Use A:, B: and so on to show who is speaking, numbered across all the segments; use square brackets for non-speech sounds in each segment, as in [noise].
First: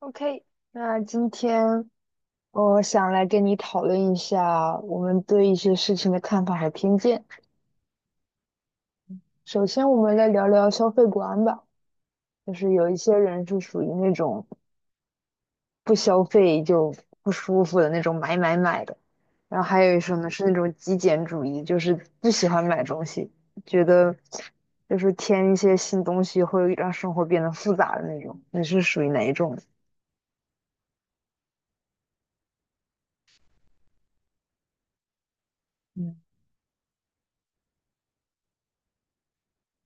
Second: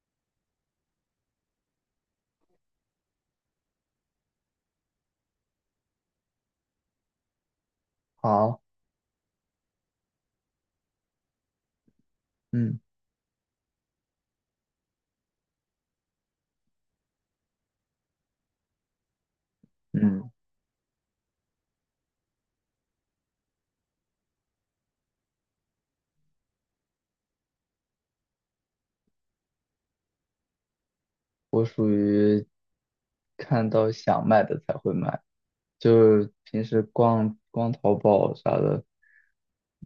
A: OK，那今天我想来跟你讨论一下我们对一些事情的看法和偏见。
B: 好，
A: 首先，我们来聊聊消费观吧，就是
B: 嗯
A: 有一些人是属于那种不消费就不舒服的那种买买买的，然后还有一种呢
B: 嗯，
A: 是那种极简主义，就是不喜欢买东西，觉得就是添一些新东西会让生活变得复杂的那种。你是属于哪一种？
B: 我属于看到想买的才会买，
A: 嗯
B: 就是平时逛逛淘宝啥的，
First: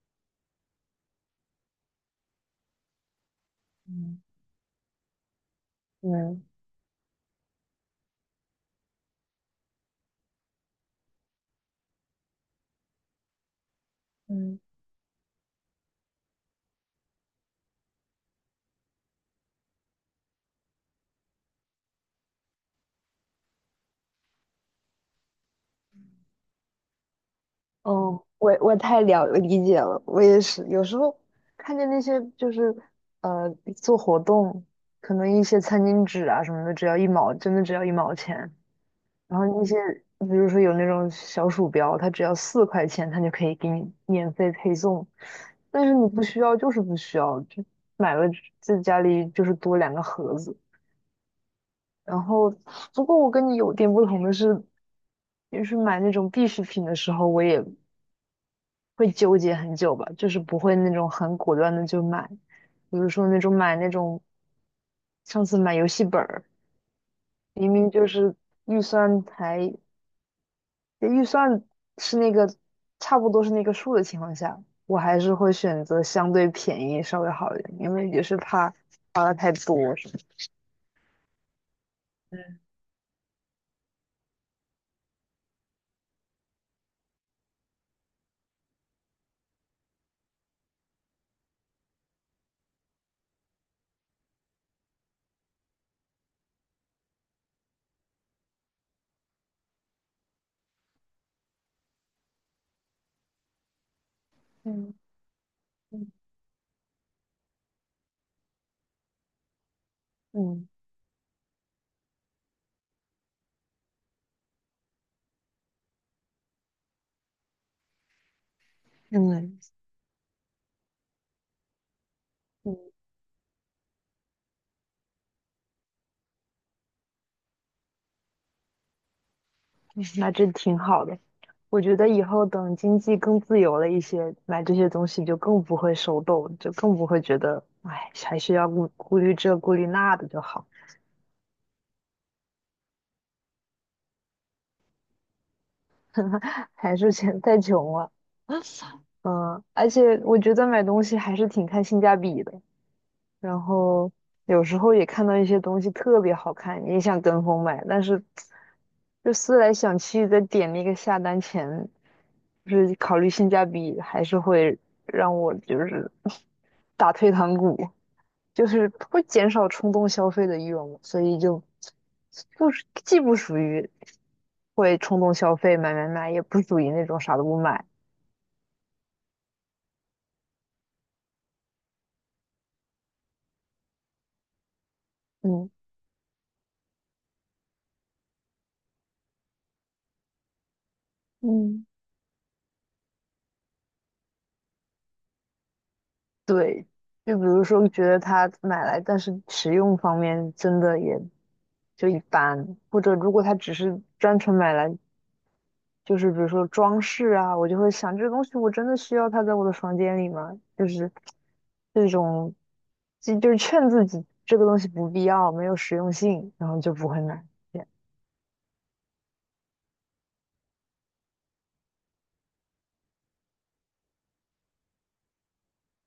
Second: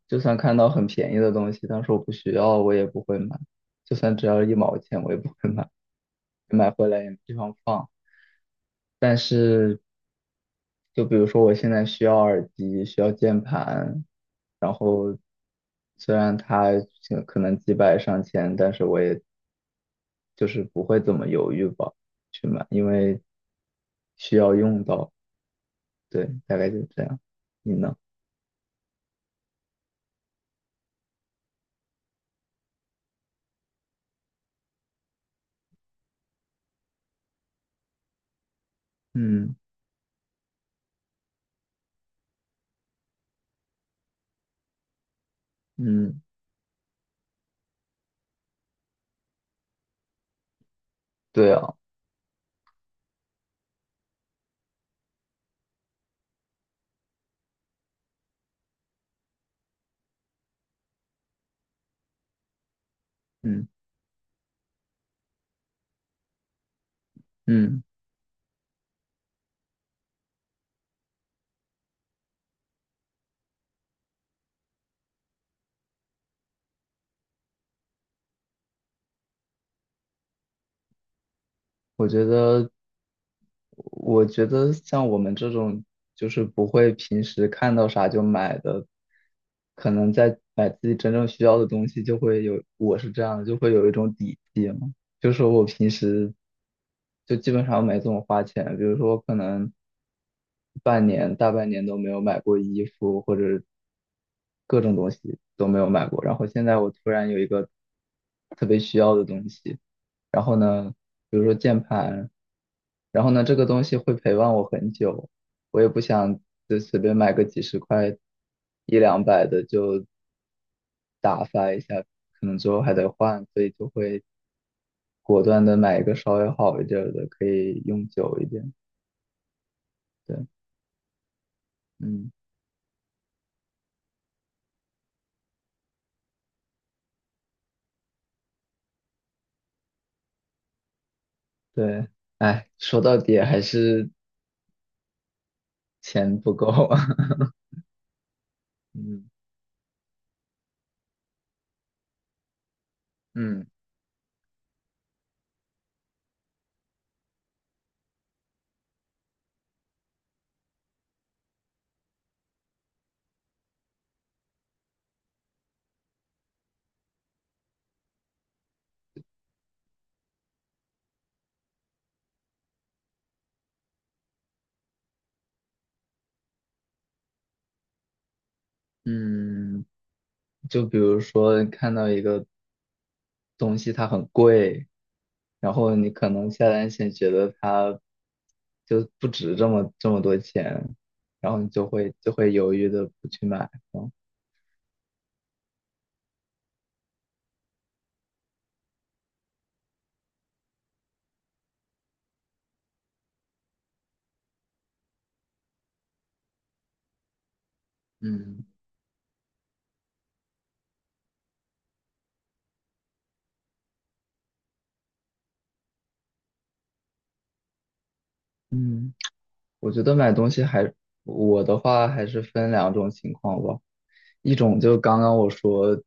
B: 就算看到很便宜的东西，但是我不需要，我也不会买。就算
A: 嗯
B: 只要1毛钱，我也不会
A: 嗯。
B: 买回来，也没地方放。但是就比如说我现在需要耳机，需要键盘，
A: 嗯。
B: 然后虽然它可能几百上千，但是我也就是不会怎么犹豫吧，去买，因为需要用到。对，大概就这样。你呢？
A: 哦，我太了理解了，我也是。有时候看见那些就是呃做活动，可能一些餐巾纸啊什么的，只要一毛，真的只要一毛钱。然后
B: 嗯
A: 那些比如说有那种小鼠标，它只要4块钱，它就可以给你免费配送。但是你
B: 嗯，
A: 不需要就是不需要，就买了在家里就是多2个盒子。
B: 对啊，
A: 然后不过我跟你有点不同的是，就是买那种必需品的时候，我也会纠结很久吧，就是不会那种很果断的就买，比如说那种
B: 嗯
A: 买那种上次买游戏本儿，明
B: 嗯。
A: 明就是预算才预算是那个差不多是那个数的情况下，我还是会选择相对便宜稍微好一点，因为也是怕花的太多什么
B: 我觉得，
A: 嗯
B: 我觉得,像我们这种就是不会平时看到啥就买的，可能在买自己真正需要的东西，就会有，我是这样的，就会有一种底气嘛。就是我平时就基本上没怎么花钱，比如说可能半年、大半年都没有买过衣服，或者各
A: 嗯
B: 种东西都没有买过。然后现在我突然有一个特别需要的东西，然后
A: 嗯，
B: 呢，比如说键盘，然后呢，这个东西会陪伴我很久，我也不想就随便买个几十块、一两
A: 嗯
B: 百
A: 嗯，
B: 的就打发一下，可能之后还
A: 嗯
B: 得换，所以就会果断的买一个稍微好一点儿的，可以用久一点。
A: 那
B: 对，
A: 真挺好的。我觉得以
B: 嗯，
A: 后等经济更自由了一些，买这些东西就更不会手抖，就更不会觉得，哎，还是要顾虑这顾虑那的就好，
B: 对，哎，说到底还是钱不
A: [laughs]
B: 够
A: 还是钱
B: [laughs]
A: 太穷了。
B: 嗯
A: 嗯，而且我觉得买东西还是挺看性价比的。然
B: 嗯
A: 后有时候也看到一些东西特别好看，你也想跟风买，但是就思来想去，在点那个下单前，就是考虑性价比，还是会让我就是 [laughs] 打退堂鼓，就是会减少冲动消费的欲望嘛，所以就不是既不属于会冲动消费买买买，也不属于那种啥都不买，
B: 嗯，就比如说你看到一个东西它很贵，
A: 嗯。
B: 然后你可能下单前觉得它就不值这么多钱，然后你
A: 嗯。
B: 就会犹豫的不去买。嗯
A: 对，就比如说觉得它买来，但是使用方面真的也就一般，或者如果它只是单纯买来，就是比如说装饰啊，我就会想这个东西
B: 嗯，
A: 我真的需要它在我的房间里吗？就是这种，就是劝自己这个东西不必要，没有实用性，然后就不会买。这样
B: 嗯。我觉得买东西还，我的话还是分两种情况吧。一种就刚刚我说，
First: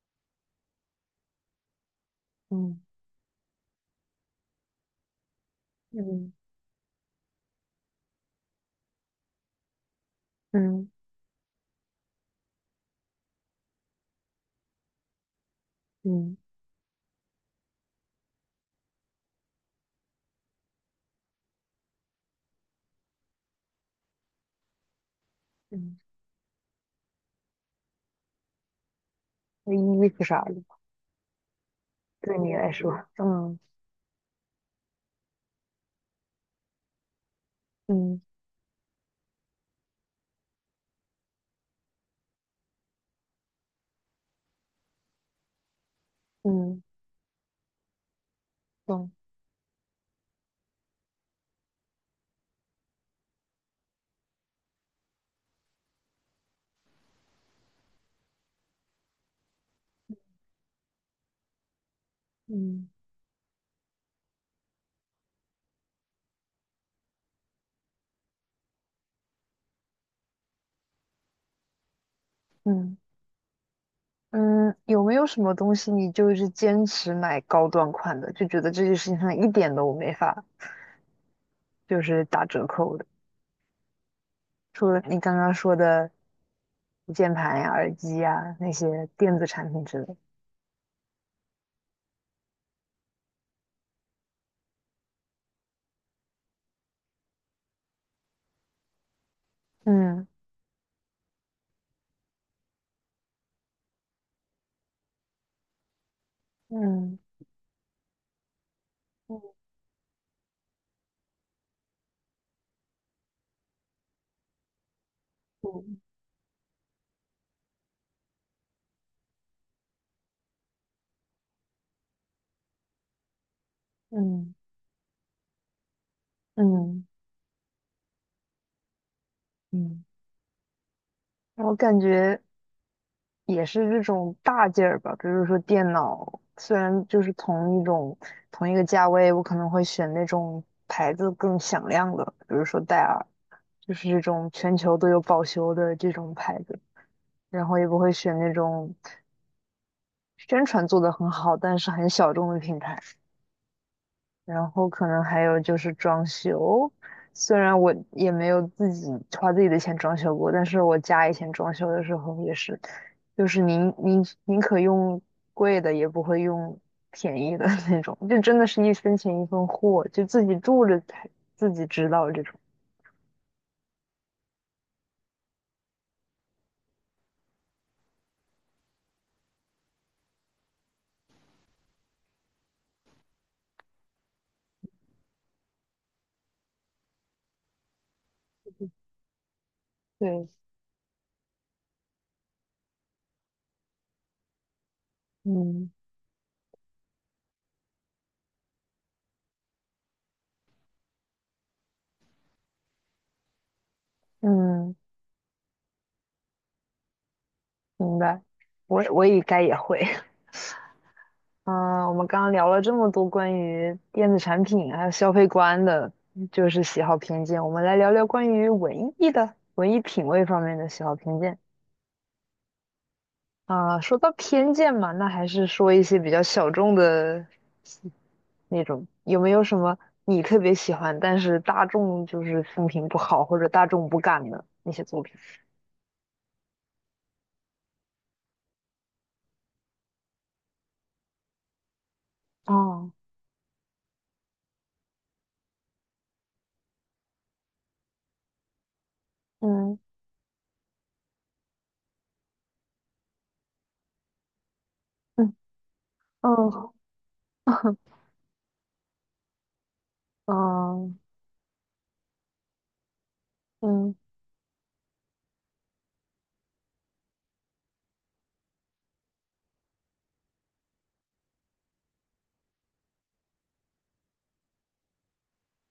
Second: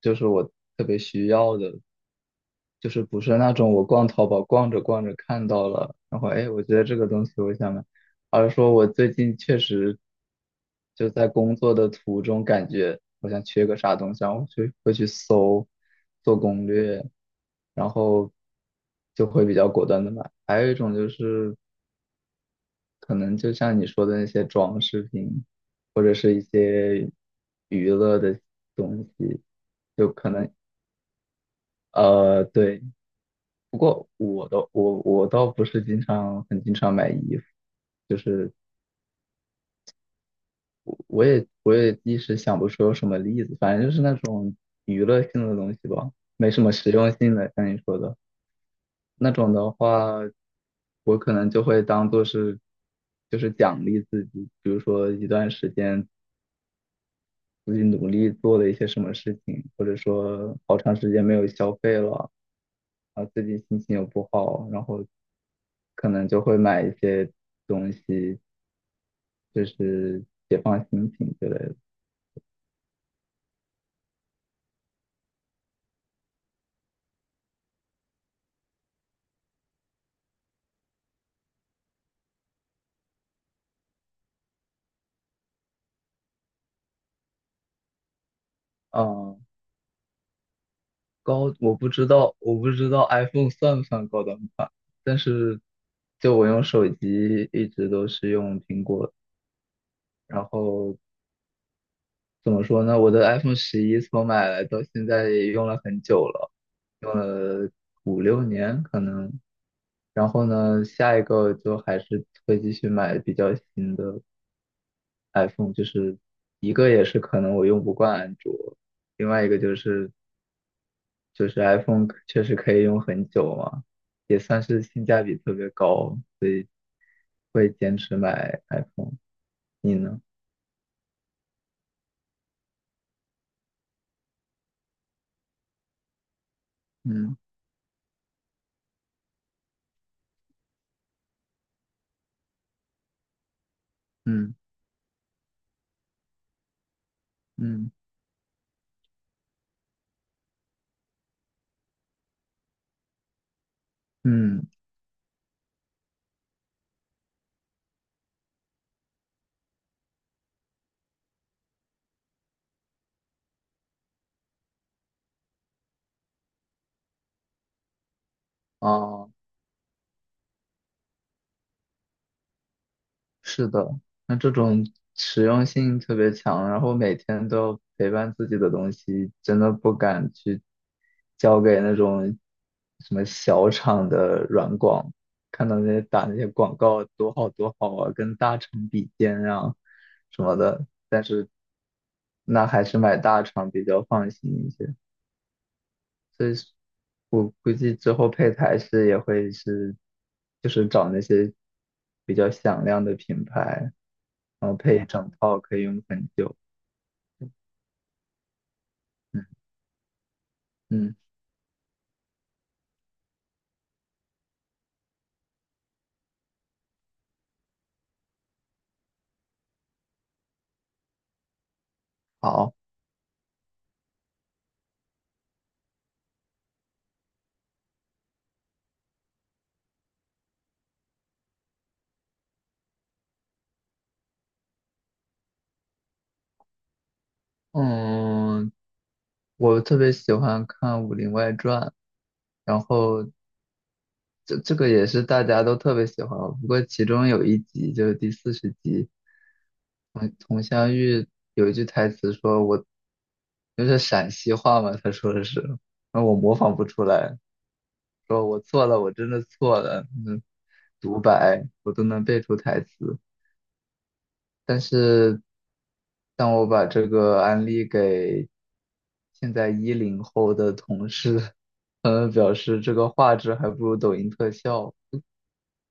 B: 就是我特别需要的，
A: 嗯
B: 就是不是那种我逛淘宝逛着逛着看到了，然后
A: 嗯
B: 哎，我觉得这个东西我想买，而是说我最近确实
A: 嗯
B: 就在工作的途中感觉好像缺个啥东西，然后去会去搜，
A: 嗯
B: 做攻略，然后就会比较果断的买。还有一种就是可能就像你说的那些装饰品，
A: 嗯，
B: 或者是一些娱乐的东西，
A: 那衣
B: 就
A: 服
B: 可
A: 啥
B: 能
A: 的，对你来
B: 对。
A: 说，嗯
B: 不过我倒不是经常很经常买衣服，就
A: 嗯
B: 是我也一时想不出有什么例子，反正就是那种娱乐性的东西吧，没什么
A: 嗯，
B: 实用性的，像你说的
A: 懂，
B: 那种的话，我可能就会当做是就是奖励自己，比如说一段时间自己努力做的一些什么事情，或者说好长时间没有消费了。
A: 嗯
B: 啊，最近心情又不好，然后可能就会买一些东西，就是解放心情之类的。
A: 嗯。嗯，有没有什么东西你就是坚持买高端款的，就觉得这件事情上一点都没法就是打折扣的？除了你刚刚说的键盘呀、耳机呀那些
B: 啊，
A: 电子产品之类的。
B: 高，我不知道，我不知道 iPhone 算不算高端款，但是就我用手机一直都是用苹果，
A: 嗯
B: 然后怎么说呢？我的 iPhone 11从买来到现在也用了很久了，用
A: 嗯
B: 了5、6年可能。
A: 嗯
B: 然后呢，下一个就还是会继续买比较新的 iPhone,就
A: 嗯
B: 是一个也是可能我用不惯安卓，另外一个就是 iPhone 确实可以用很久嘛，也
A: 嗯
B: 算是性价比特别高，所以
A: 嗯
B: 会坚持买 iPhone。你
A: 嗯，
B: 呢？
A: 我感觉。也是这种大件儿吧，比如说电脑，虽然就是
B: 嗯
A: 同一种同一个价位，我可能会选那种牌子更响亮的，比如说戴尔，就是这种
B: 嗯
A: 全球都有保修的这种牌子，然后也
B: 嗯
A: 不会选那种宣传做得很好，但是很小众的品牌。
B: 嗯，
A: 然后可能还有就是装修，虽然我也没有自己花自己的钱装修过，但是我家以前装修的时候也是，就是宁可用贵的，也不会用便宜的 [laughs] 那种，就真的是一分
B: 哦。
A: 钱一分货，就自己住着才自己知道这种。
B: 是的。那这种实用性特别强，然后每天都要陪伴自己的东西，真的不敢去交给那种什么小厂的软广，看到那些打那些广告多好多好啊，跟大厂比肩啊什
A: 对，
B: 么的。那还是买大厂比较放心一些。
A: 嗯
B: 所以是我估计之后配台式也会是，就是找那些比较响亮的品牌。然后
A: 嗯，
B: 配一整套可以用很久。
A: 明白，我也
B: 嗯
A: 该也会。
B: 嗯，
A: 嗯，我们刚刚聊了这么多关于电子产品还有消费观的，就是喜好偏见。我们来聊聊关于文艺品味方面的喜好偏见。
B: 好，
A: 啊、说到偏见嘛，那还是说一些比较小众的那种。有没有什么你特别喜欢，但是大众就是风评不好或者大众不敢的那些作品？
B: 嗯，我特别喜欢看《武林外传》。然
A: 哦，
B: 后这个也是大家都特别喜欢，不过其中有一集就是第40集，
A: 嗯
B: 佟湘玉有一句台词说我。就是陕西话嘛，他说的
A: 嗯
B: 是，那我模仿不
A: 嗯
B: 出来，
A: [laughs]
B: 说我错了，我真的错了，嗯，
A: 嗯
B: 独白我都能背出台词。
A: 嗯，
B: 但是当我把这个案例给现在10后的同事，他们表示这个画质还不如抖音特效。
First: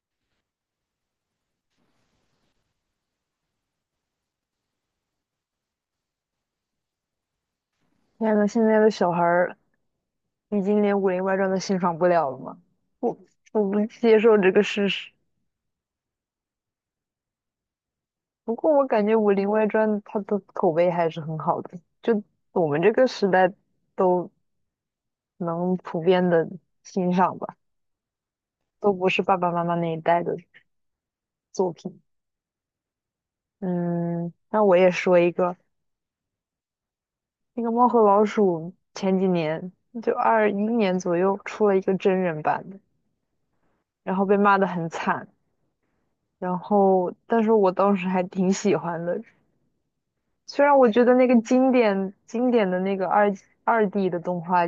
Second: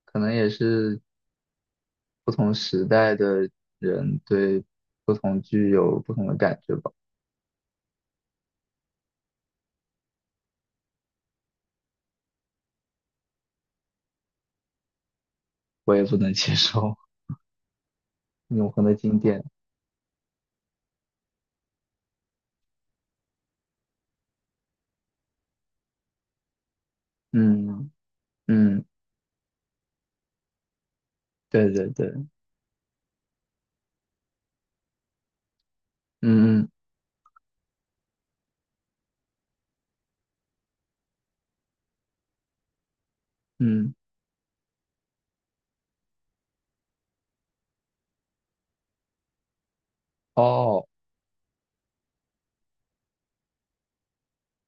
B: 可能也是不同时代的人对不同剧有不同的感觉吧，
A: 天呐，现在的小孩儿已经连《武林外传》都欣赏不了了吗？我我不接受这个事实。
B: 我也不能接受 [laughs]
A: 不
B: 永
A: 过我
B: 恒的
A: 感觉
B: 经
A: 《武
B: 典。
A: 林外传》它的口碑还是很好的，就我们这个时代都能普遍的欣赏吧，
B: 嗯嗯，
A: 都不是爸爸妈妈那一代的作
B: 对对
A: 品。
B: 对，
A: 嗯，那我也说一个，
B: 嗯嗯
A: 那个《猫和老鼠》前几年就21年左右出了一个真人版的，
B: 嗯，
A: 然后被骂得很惨。然后，但是我当时还挺喜欢的，虽然
B: 哦，
A: 我觉得那个经典的那个二 D 的动画，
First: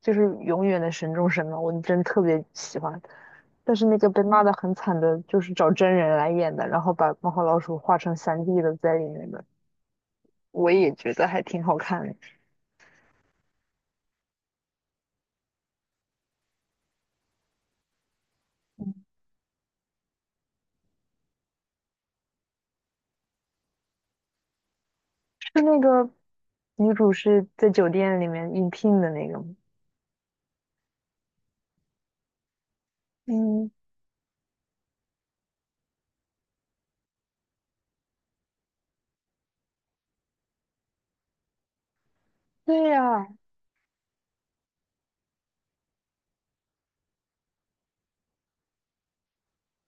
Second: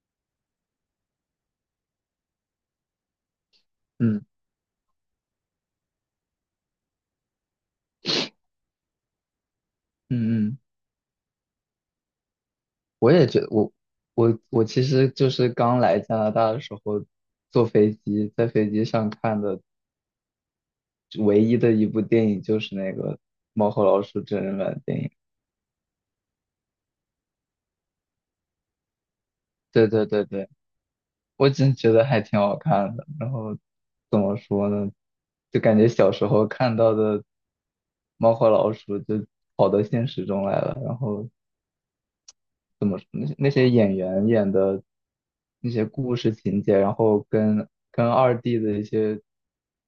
A: 就是永远的神中神嘛，我真特别喜欢。但是那个被
B: 嗯
A: 骂的很惨的，就是找真人来演的，然后把猫和老鼠画成三 d 的在里面的，
B: 嗯嗯。
A: 我也觉得还挺好看的。
B: 我也觉得我其实就是刚来加拿大的时候，坐飞机在飞机上看的唯一的一部电影就是那个《猫和老鼠》真人版电影。
A: 是那个女主是在酒店里面应聘的那个吗？
B: 对对对对，我真觉得还挺好看的。然后
A: 嗯，
B: 怎么说呢，就感觉小时候看到的猫和老鼠就跑到现实中来了，然后怎
A: 对
B: 么那
A: 呀、
B: 些那些演员演的那些故事情节，然后跟2D 的一些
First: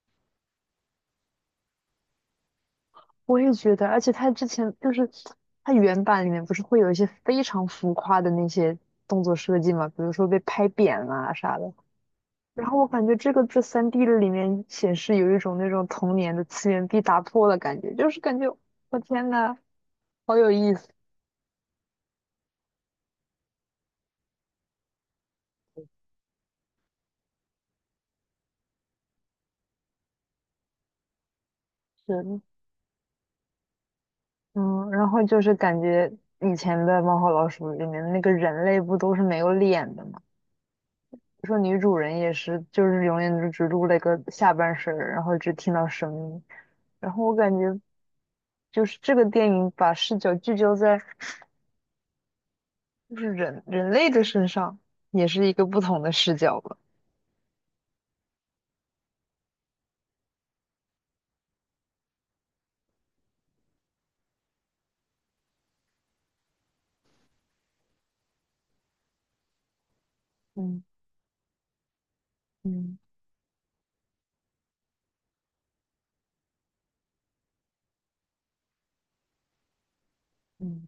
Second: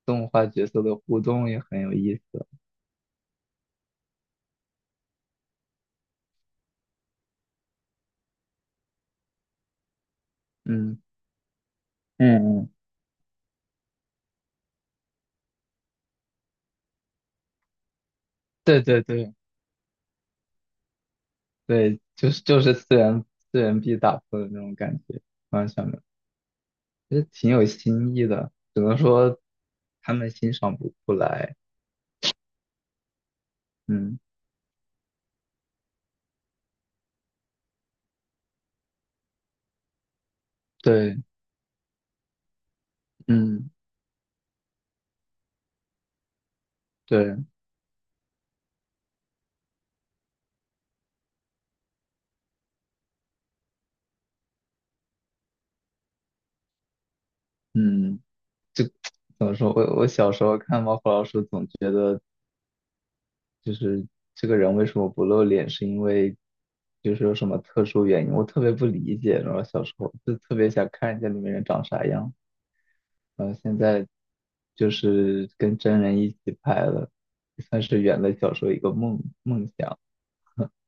B: 动画角色的互动也很有意思。
A: 我也觉得，而且他之前就是他原版里面不是会有一些非常浮夸的那些动作设计嘛，比如说被拍
B: 嗯，
A: 扁啊啥的。
B: 嗯
A: 然
B: 嗯，
A: 后我感觉这个在三 d 的里面显示有一种那种童年的次元壁打破的感觉，就是感觉
B: 对
A: 我
B: 对
A: 天
B: 对
A: 呐，好有意思。
B: 对，就是四元壁打破的那种感觉，完全的，有，其实挺有新意的，只能说他们欣赏不出来。
A: 是
B: 嗯，
A: 嗯，然后就是感觉以前的《猫和老鼠》里面的那个人类不都是没有脸的嘛，
B: 对，
A: 说女主人也是，就是永远就只
B: 嗯
A: 录了一个下半身儿然后只听到声音。然后我
B: 对，
A: 感觉就是这个电影把视角聚焦在就是人类的身上，也是一个不同的视角吧。
B: 嗯，就 [tsk] 怎么说，我小时候看《猫和老鼠》，总觉得。就是这个人为什么不露脸，是因为就是有什么特殊原因，我特别不理解。然后小时候就特别
A: 嗯
B: 想看一下里面人长啥样，
A: 嗯
B: 然后现在就是跟真人一起拍了，算是圆了小时候一个梦想。
A: 嗯。